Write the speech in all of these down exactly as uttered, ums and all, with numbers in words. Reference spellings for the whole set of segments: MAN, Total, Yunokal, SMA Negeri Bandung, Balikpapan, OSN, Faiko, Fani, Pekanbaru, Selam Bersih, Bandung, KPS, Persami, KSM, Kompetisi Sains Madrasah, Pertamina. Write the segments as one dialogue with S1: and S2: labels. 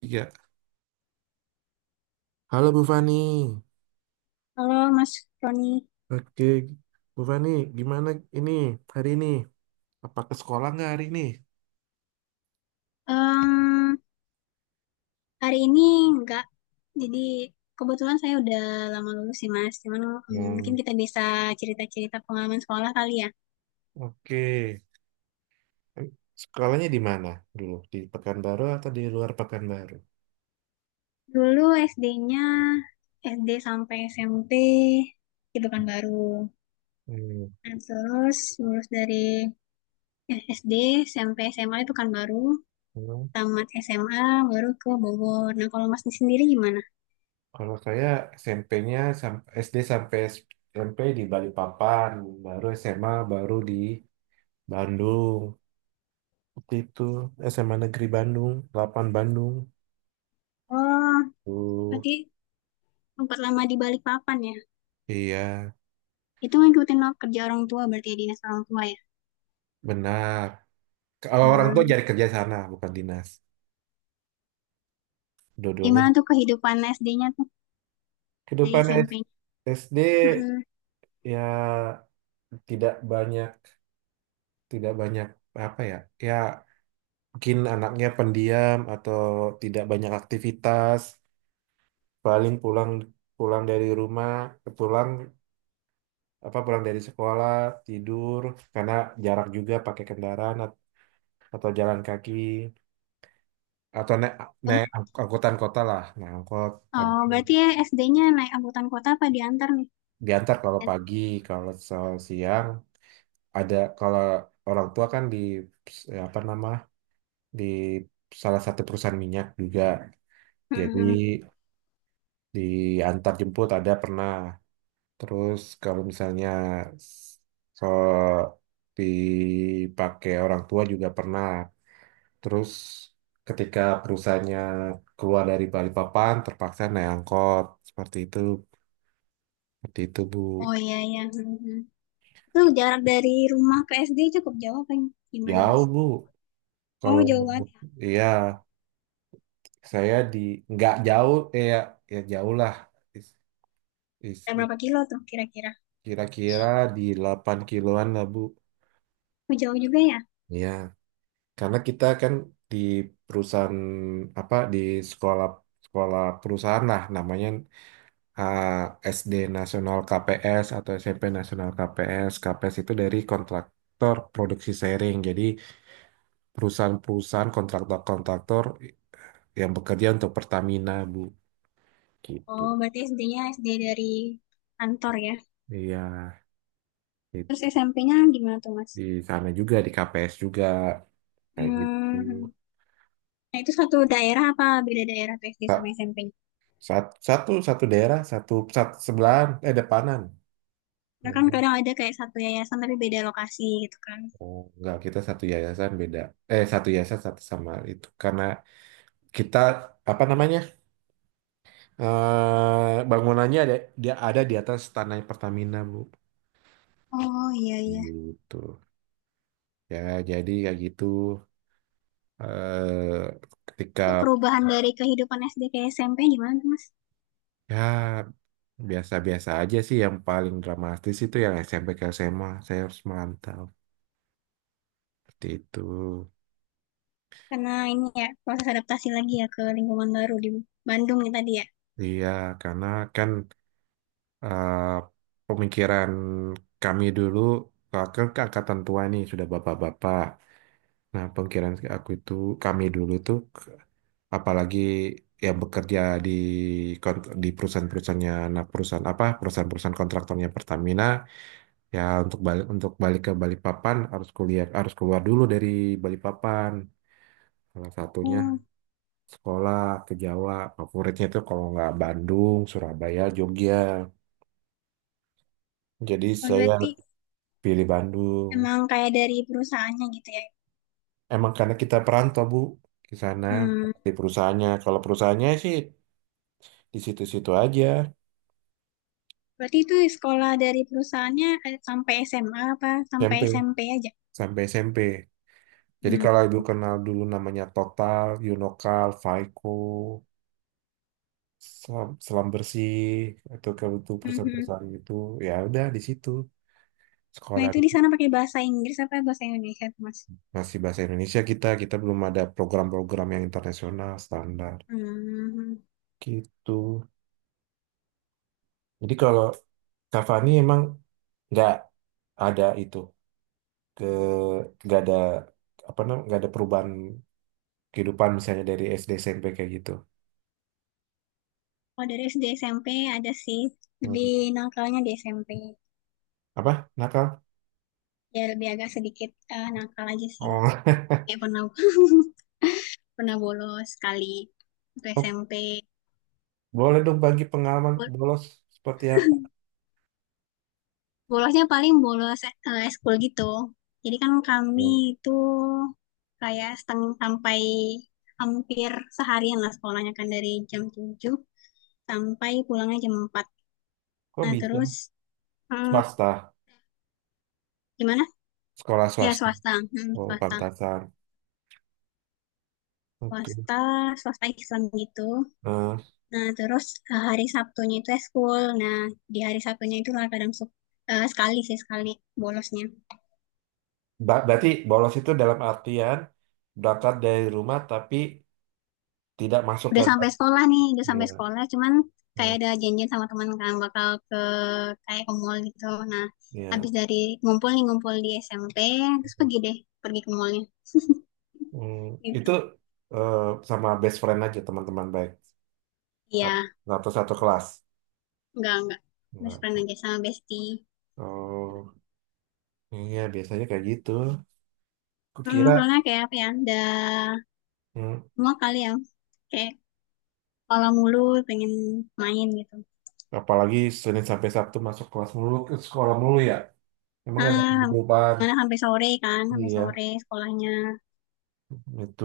S1: Iya, halo Bu Fani.
S2: Halo Mas Roni.
S1: Oke, Bu Fani, gimana ini hari ini? Apa ke sekolah nggak hari ini?
S2: Em, Hari ini enggak, jadi kebetulan saya udah lama lulus sih Mas, cuman em,
S1: Hmm,
S2: mungkin kita bisa cerita-cerita pengalaman sekolah kali ya.
S1: oke. Sekolahnya di mana dulu? Di Pekanbaru atau di luar Pekanbaru?
S2: Dulu S D-nya, S D sampai S M P itu kan baru,
S1: Hmm,
S2: nah, terus lulus dari eh, S D sampai S M A itu kan baru,
S1: hmm.
S2: tamat S M A baru ke Bogor. Nah kalau Mas sendiri gimana?
S1: Kalau saya S M P-nya sam- S D sampai SMP di Balikpapan, baru S M A baru di Bandung. Seperti itu S M A Negeri Bandung, delapan Bandung.
S2: Oh,
S1: Tuh,
S2: berarti tempat lama di Balikpapan ya?
S1: iya,
S2: Itu ngikutin lo- kerja orang tua berarti ya, dinas orang tua ya.
S1: benar. Kalau orang tua
S2: Hmm.
S1: cari kerja sana, bukan dinas. Dua-duanya.
S2: Gimana tuh kehidupan S D-nya tuh di
S1: Kehidupan S-
S2: S M P-nya?
S1: SD
S2: Hmm.
S1: ya tidak banyak, tidak banyak apa ya? Ya mungkin anaknya pendiam atau tidak banyak aktivitas. Paling pulang pulang dari rumah, pulang apa pulang dari sekolah tidur karena jarak juga pakai kendaraan at- atau jalan kaki atau naik naik ang- angkutan kota lah, naik angkot.
S2: Oh,
S1: Tapi
S2: berarti ya S D-nya naik angkutan kota apa diantar nih?
S1: diantar kalau
S2: Dan-
S1: pagi, kalau so- siang. Ada kalau orang tua kan di ya apa nama di salah satu perusahaan minyak juga, jadi
S2: Hmm.
S1: diantar jemput ada pernah. Terus kalau misalnya s- so dipakai orang tua juga pernah. Terus ketika perusahaannya keluar dari Balikpapan terpaksa naik angkot, seperti itu, seperti itu Bu.
S2: Oh iya iya. Hmm. Itu jarak dari rumah ke S D cukup jauh apa gimana Mas?
S1: Jauh Bu,
S2: Oh
S1: kalau
S2: jauh banget ya.
S1: iya saya di nggak jauh eh, ya ya jauh lah. Is- is-
S2: Ada
S1: is-
S2: berapa kilo tuh kira-kira?
S1: Kira-kira di delapan kiloan lah Bu.
S2: Oh, jauh juga ya?
S1: Ya karena kita kan di perusahaan apa di sekolah sekolah perusahaan lah namanya. Ah, S D Nasional K P S atau SMP Nasional K P S, K P S itu dari kontraktor produksi sharing, jadi perusahaan-perusahaan kontraktor-kontraktor yang bekerja untuk Pertamina Bu, gitu.
S2: Oh berarti S D-nya S D dari kantor ya.
S1: Iya,
S2: Terus
S1: itu
S2: S M P-nya gimana tuh Mas?
S1: di sana juga di K P S juga kayak gitu.
S2: Hmm. Nah itu satu daerah apa beda daerah tuh S D sama
S1: Sa-
S2: S M P?
S1: sat- satu satu daerah satu sat- sebelahan eh, depanan.
S2: Karena kan kadang ada kayak satu yayasan tapi beda lokasi gitu kan.
S1: Oh, enggak, kita satu yayasan beda, eh satu yayasan satu sama itu, karena kita apa namanya eh bangunannya ada dia ada di atas tanah Pertamina Bu,
S2: Oh iya iya.
S1: gitu ya, jadi kayak gitu eh ketika.
S2: Itu perubahan dari kehidupan S D ke S M P gimana tuh Mas?
S1: Ya, biasa-biasa aja sih yang paling dramatis itu yang S M P ke S M A saya harus merantau. Seperti itu.
S2: Karena ini ya proses adaptasi lagi ya ke lingkungan baru di Bandung ya tadi ya.
S1: Iya, karena kan eh, pemikiran kami dulu, eh, ke angkatan tua nih sudah bapak-bapak. Nah, pemikiran aku itu, kami dulu tuh, apalagi yang bekerja di kon- di perusahaan-perusahaannya, nah perusahaan apa, perusahaan-perusahaan kontraktornya Pertamina, ya untuk balik untuk balik ke Balikpapan harus kuliah, harus keluar dulu dari Balikpapan. Salah satunya
S2: Oh,
S1: sekolah ke Jawa, favoritnya itu kalau nggak Bandung, Surabaya, Jogja. Jadi
S2: oh,
S1: saya
S2: berarti
S1: pilih Bandung.
S2: emang kayak dari perusahaannya gitu ya.
S1: Emang karena kita perantau, Bu, ke sana
S2: Hmm.
S1: di perusahaannya. Kalau perusahaannya sih di situ-situ aja,
S2: Berarti itu sekolah dari perusahaannya eh, sampai S M A apa sampai
S1: S M P
S2: S M P aja?
S1: sampai S M P. Jadi
S2: Hmm.
S1: kalau Ibu kenal dulu namanya Total, Yunokal, Faiko, Selam, Selam Bersih, atau kalau itu
S2: Mhm.
S1: perusahaan-perusahaan itu, ya udah di situ.
S2: Nah
S1: Sekolah
S2: itu di sana pakai bahasa Inggris apa bahasa Indonesia tuh Mas?
S1: masih bahasa Indonesia kita, kita, belum ada program-program yang internasional standar.
S2: Hmm, hmm, hmm.
S1: Gitu. Jadi kalau Cavani emang nggak ada itu ke nggak ada apa namanya nggak ada perubahan kehidupan misalnya dari S D S M P kayak gitu.
S2: Kalau dari S D S M P ada sih, lebih
S1: Hmm.
S2: nakalnya di S M P.
S1: Apa? Nakal?
S2: Ya lebih agak sedikit eh, nakal aja sih.
S1: Oh.
S2: Kayak pernah pernah bolos sekali waktu
S1: Oh,
S2: S M P.
S1: boleh dong bagi pengalaman
S2: Bol-
S1: bolos seperti apa?
S2: Bolosnya paling bolos eh, eskul gitu. Jadi kan kami
S1: Oh,
S2: itu kayak setengah sampai hampir seharian lah sekolahnya kan dari jam tujuh sampai pulangnya jam empat.
S1: kok
S2: Nah
S1: bisa?
S2: terus, hmm,
S1: Swasta,
S2: gimana?
S1: sekolah
S2: Ya
S1: swasta.
S2: swasta, hmm,
S1: Oh,
S2: swasta,
S1: pantasan. Oke.
S2: swasta, swasta Islam gitu.
S1: Eh,
S2: Nah, terus eh, hari Sabtunya itu eskul. Nah, di hari Sabtunya itu lah kadang suka, eh, sekali sih sekali bolosnya.
S1: ba- berarti bolos itu dalam artian berangkat dari rumah tapi tidak masuk ke
S2: Udah
S1: dalam.
S2: sampai sekolah nih, udah
S1: Ya.
S2: sampai sekolah, cuman
S1: Nah,
S2: kayak ada janjian sama teman kan bakal ke, kayak ke mall gitu. Nah, habis dari ngumpul nih ngumpul di S M P, terus
S1: ya.
S2: pergi deh, pergi ke mallnya
S1: Hmm, itu
S2: gitu.
S1: eh, sama best friend aja teman-teman baik
S2: Iya,
S1: atau satu kelas.
S2: enggak enggak. Best
S1: Enggak.
S2: friend aja sama bestie.
S1: Oh, iya biasanya kayak gitu.
S2: Hmm,
S1: Kukira.
S2: soalnya kayak apa ya? Udah
S1: hmm,
S2: semua kali ya. Kayak kalau mulu pengen main gitu.
S1: Apalagi Senin sampai Sabtu masuk kelas mulu ke sekolah mulu ya. Emang ada
S2: Ah,
S1: kehidupan.
S2: karena sampai sore kan, sampai
S1: Iya,
S2: sore sekolahnya.
S1: itu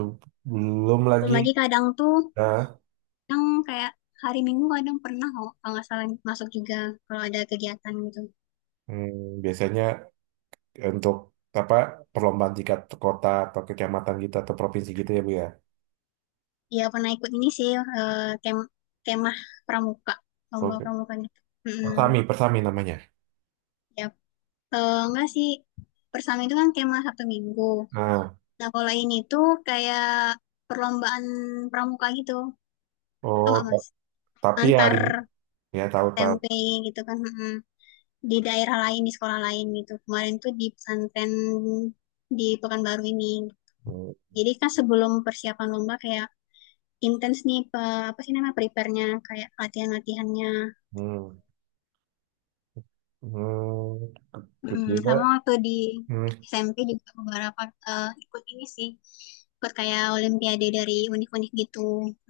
S1: belum
S2: Belum
S1: lagi.
S2: lagi kadang tuh,
S1: Nah,
S2: yang kayak hari Minggu kadang pernah kok, kalau nggak salah masuk juga kalau ada kegiatan gitu.
S1: hmm, biasanya untuk apa perlombaan tingkat kota atau kecamatan gitu atau provinsi gitu ya Bu ya.
S2: Iya pernah ikut ini sih, eh, kem- kemah pramuka, lomba
S1: Oke.
S2: pramuka gitu. Mm-mm.
S1: Persami, persami namanya.
S2: Ya, eh, enggak sih, bersama itu kan kemah Sabtu Minggu.
S1: Nah,
S2: Nah kalau ini tuh kayak perlombaan pramuka gitu, tau
S1: oh.
S2: nggak mas?
S1: Tapi ya,
S2: Antar
S1: di- ya tahu-tahu.
S2: S M P gitu kan. Mm-mm. Di daerah lain di sekolah lain gitu kemarin tuh di pesantren di Pekanbaru ini,
S1: Hmm,
S2: jadi kan sebelum persiapan lomba kayak intens nih pe- apa sih namanya prepare-nya kayak latihan-latihannya.
S1: hmm, hmm.
S2: Mm,
S1: Kira-kira,
S2: sama waktu di
S1: hmm,
S2: S M P juga beberapa eh, ikut ini sih, ikut kayak olimpiade dari unik-unik gitu,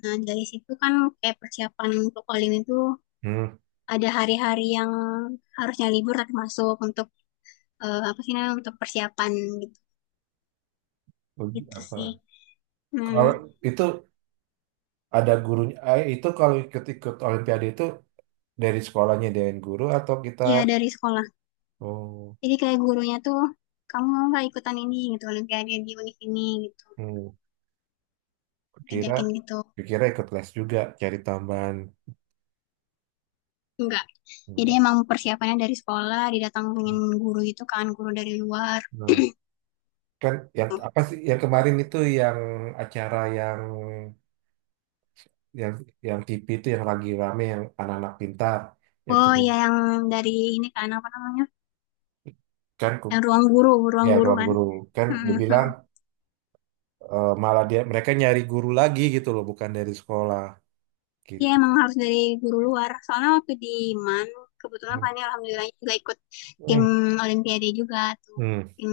S2: nah dari situ kan kayak persiapan untuk olim itu
S1: hmm,
S2: ada hari-hari yang harusnya libur tapi masuk untuk eh, apa sih namanya, untuk persiapan gitu,
S1: uji
S2: gitu sih.
S1: apa?
S2: Hmm,
S1: Kalau itu ada gurunya, eh, itu kalau ikut-ikut Olimpiade itu dari sekolahnya dengan guru atau kita.
S2: iya dari sekolah,
S1: Oh,
S2: jadi kayak gurunya tuh kamu mau nggak ikutan ini gitu, olimpiade di univ ini gitu,
S1: hmm, kira,
S2: ngajakin gitu.
S1: kira ikut les juga cari tambahan.
S2: Enggak, jadi
S1: Enggak.
S2: emang persiapannya dari sekolah didatangin guru, itu kan guru dari luar.
S1: Nah, kan yang apa sih yang kemarin itu yang acara yang yang yang T V itu yang lagi rame yang anak-anak pintar yang
S2: Oh ya yang dari ini kan apa namanya,
S1: kan
S2: yang ruang guru, ruang
S1: ya
S2: guru
S1: ruang
S2: kan.
S1: guru kan dibilang eh, malah dia mereka nyari guru lagi gitu loh bukan dari sekolah
S2: Iya
S1: gitu.
S2: emang harus dari guru luar. Soalnya waktu di M A N, kebetulan
S1: Hmm
S2: Fani alhamdulillah juga ikut tim
S1: hmm
S2: Olimpiade juga tuh. Tim,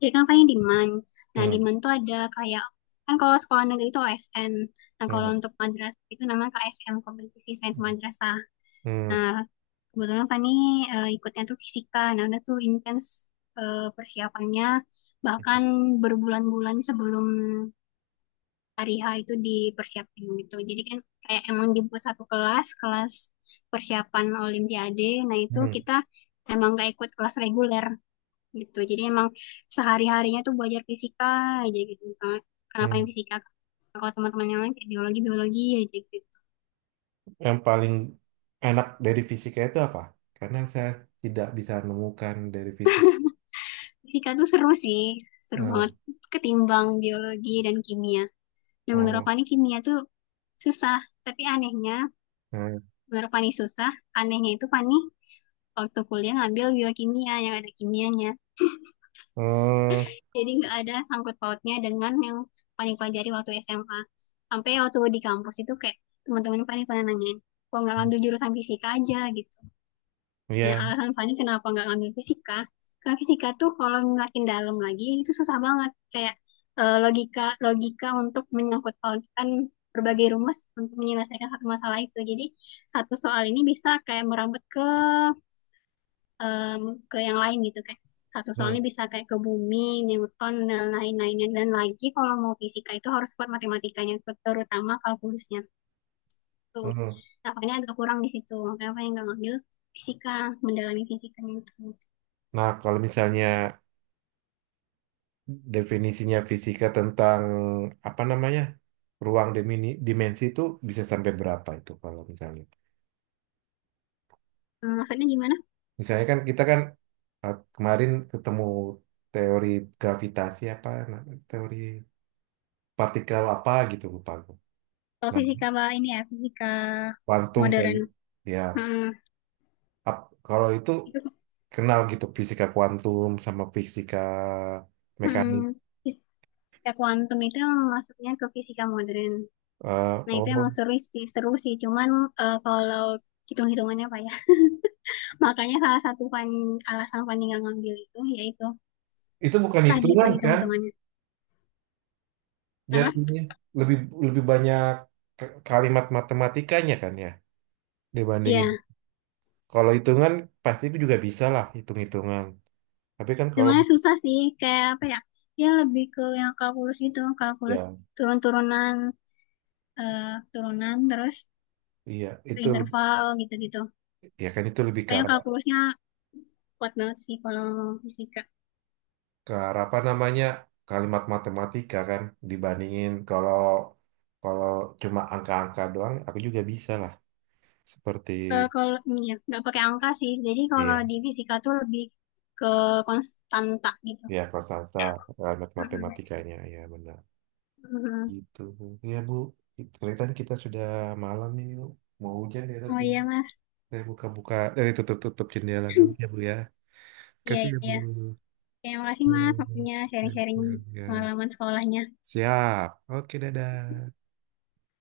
S2: jadi kan Fani di M A N. Nah di
S1: hmm
S2: M A N tuh ada kayak, kan kalau sekolah negeri itu O S N. Nah kalau
S1: hmm
S2: untuk madrasah itu namanya K S M, Kompetisi Sains
S1: hmm
S2: Madrasah.
S1: hmm,
S2: Nah kebetulan Fani eh, ikutnya tuh fisika. Nah udah tuh intens eh, persiapannya. Bahkan berbulan-bulan sebelum hari H itu dipersiapkan gitu. Jadi kan kayak emang dibuat satu kelas, kelas persiapan Olimpiade. Nah itu
S1: hmm.
S2: kita emang gak ikut kelas reguler gitu. Jadi emang sehari-harinya tuh belajar fisika aja gitu. Nah, kenapa yang
S1: Hmm.
S2: fisika? Kalau teman-teman yang lain kayak biologi, biologi aja gitu.
S1: Yang paling enak dari fisika itu apa karena saya tidak bisa menemukan dari fisik
S2: Fisika tuh seru sih, seru banget
S1: eh
S2: ketimbang biologi dan kimia. Dan menurut
S1: oh,
S2: Fani kimia tuh susah, tapi anehnya,
S1: eh,
S2: menurut Fani susah, anehnya itu Fani waktu kuliah ngambil biokimia yang ada kimianya.
S1: eh,
S2: Jadi nggak ada sangkut pautnya dengan yang paling pelajari waktu S M A. Sampai waktu di kampus itu kayak teman-teman Fani pernah nanyain, kok nggak ngambil jurusan fisika aja gitu. Nah
S1: ya
S2: alasan Fani kenapa nggak ngambil fisika, karena fisika tuh kalau makin dalam lagi itu susah banget. Kayak eh, logika logika untuk menyangkut pautkan berbagai rumus untuk menyelesaikan satu masalah itu. Jadi satu soal ini bisa kayak merambut ke em, ke yang lain gitu, kayak satu soalnya
S1: hmm,
S2: bisa kayak ke bumi, Newton dan lain-lainnya, dan lagi kalau mau fisika itu harus kuat matematikanya, terutama kalkulusnya tuh.
S1: hmm.
S2: Nah, makanya agak kurang di situ. Makanya apa yang nggak ngambil fisika, mendalami fisikanya itu.
S1: Nah kalau misalnya definisinya fisika tentang apa namanya ruang dimini, dimensi itu bisa sampai berapa itu kalau misalnya
S2: Hmm, maksudnya gimana?
S1: misalnya kan kita kan eh, kemarin ketemu teori gravitasi apa na- teori partikel apa gitu lupa aku.
S2: Kalau
S1: Nah
S2: fisika bah, ini ya fisika
S1: kuantum kan
S2: modern.
S1: ya
S2: Hmm,
S1: ap- kalau itu
S2: itu
S1: kenal gitu fisika kuantum sama fisika mekanik.
S2: hmm, fisika kuantum itu emang masuknya ke fisika modern.
S1: Eh,
S2: Nah, itu
S1: oh,
S2: emang seru sih, seru sih. Cuman eh, kalau hitung-hitungannya apa ya? Makanya salah satu fan- alasan Fanny nggak ngambil itu yaitu
S1: itu bukan
S2: susah di
S1: hitungan kan?
S2: perhitung-hitungannya. Kenapa?
S1: Jatuhnya lebih lebih banyak k- kalimat matematikanya kan ya, dibandingin.
S2: Iya,
S1: Kalau hitungan pasti gue juga bisa lah hitung-hitungan. Tapi kan kalau
S2: hitungannya susah sih. Kayak apa ya? Dia lebih ke yang kalkulus gitu, kalkulus
S1: ya
S2: turun-turunan, eh, turunan terus
S1: iya
S2: ke
S1: itu
S2: interval gitu-gitu.
S1: ya kan itu lebih ke
S2: Pokoknya
S1: arah,
S2: kalkulusnya kuat banget sih kalau fisika.
S1: ke arah apa namanya kalimat matematika kan dibandingin kalau kalau cuma angka-angka doang aku juga bisa lah seperti
S2: Eh, kalau iya, nggak pakai angka sih. Jadi kalau
S1: iya
S2: di fisika tuh lebih ke konstanta gitu.
S1: iya kalau salsa kalimat matematikanya ya benar. Gitu, Bu. Iya, Bu. Kelihatan kita sudah malam nih, Bu. Mau hujan di atas
S2: Oh
S1: sini.
S2: iya Mas.
S1: Saya buka-buka, eh, tutup-tutup jendela dulu ya, Bu, ya.
S2: Iya
S1: Kasih ya, Bu.
S2: iya. Terima kasih
S1: Ya,
S2: Mas waktunya sharing-sharing
S1: ya, ya.
S2: pengalaman sekolahnya.
S1: Siap. Oke, dadah.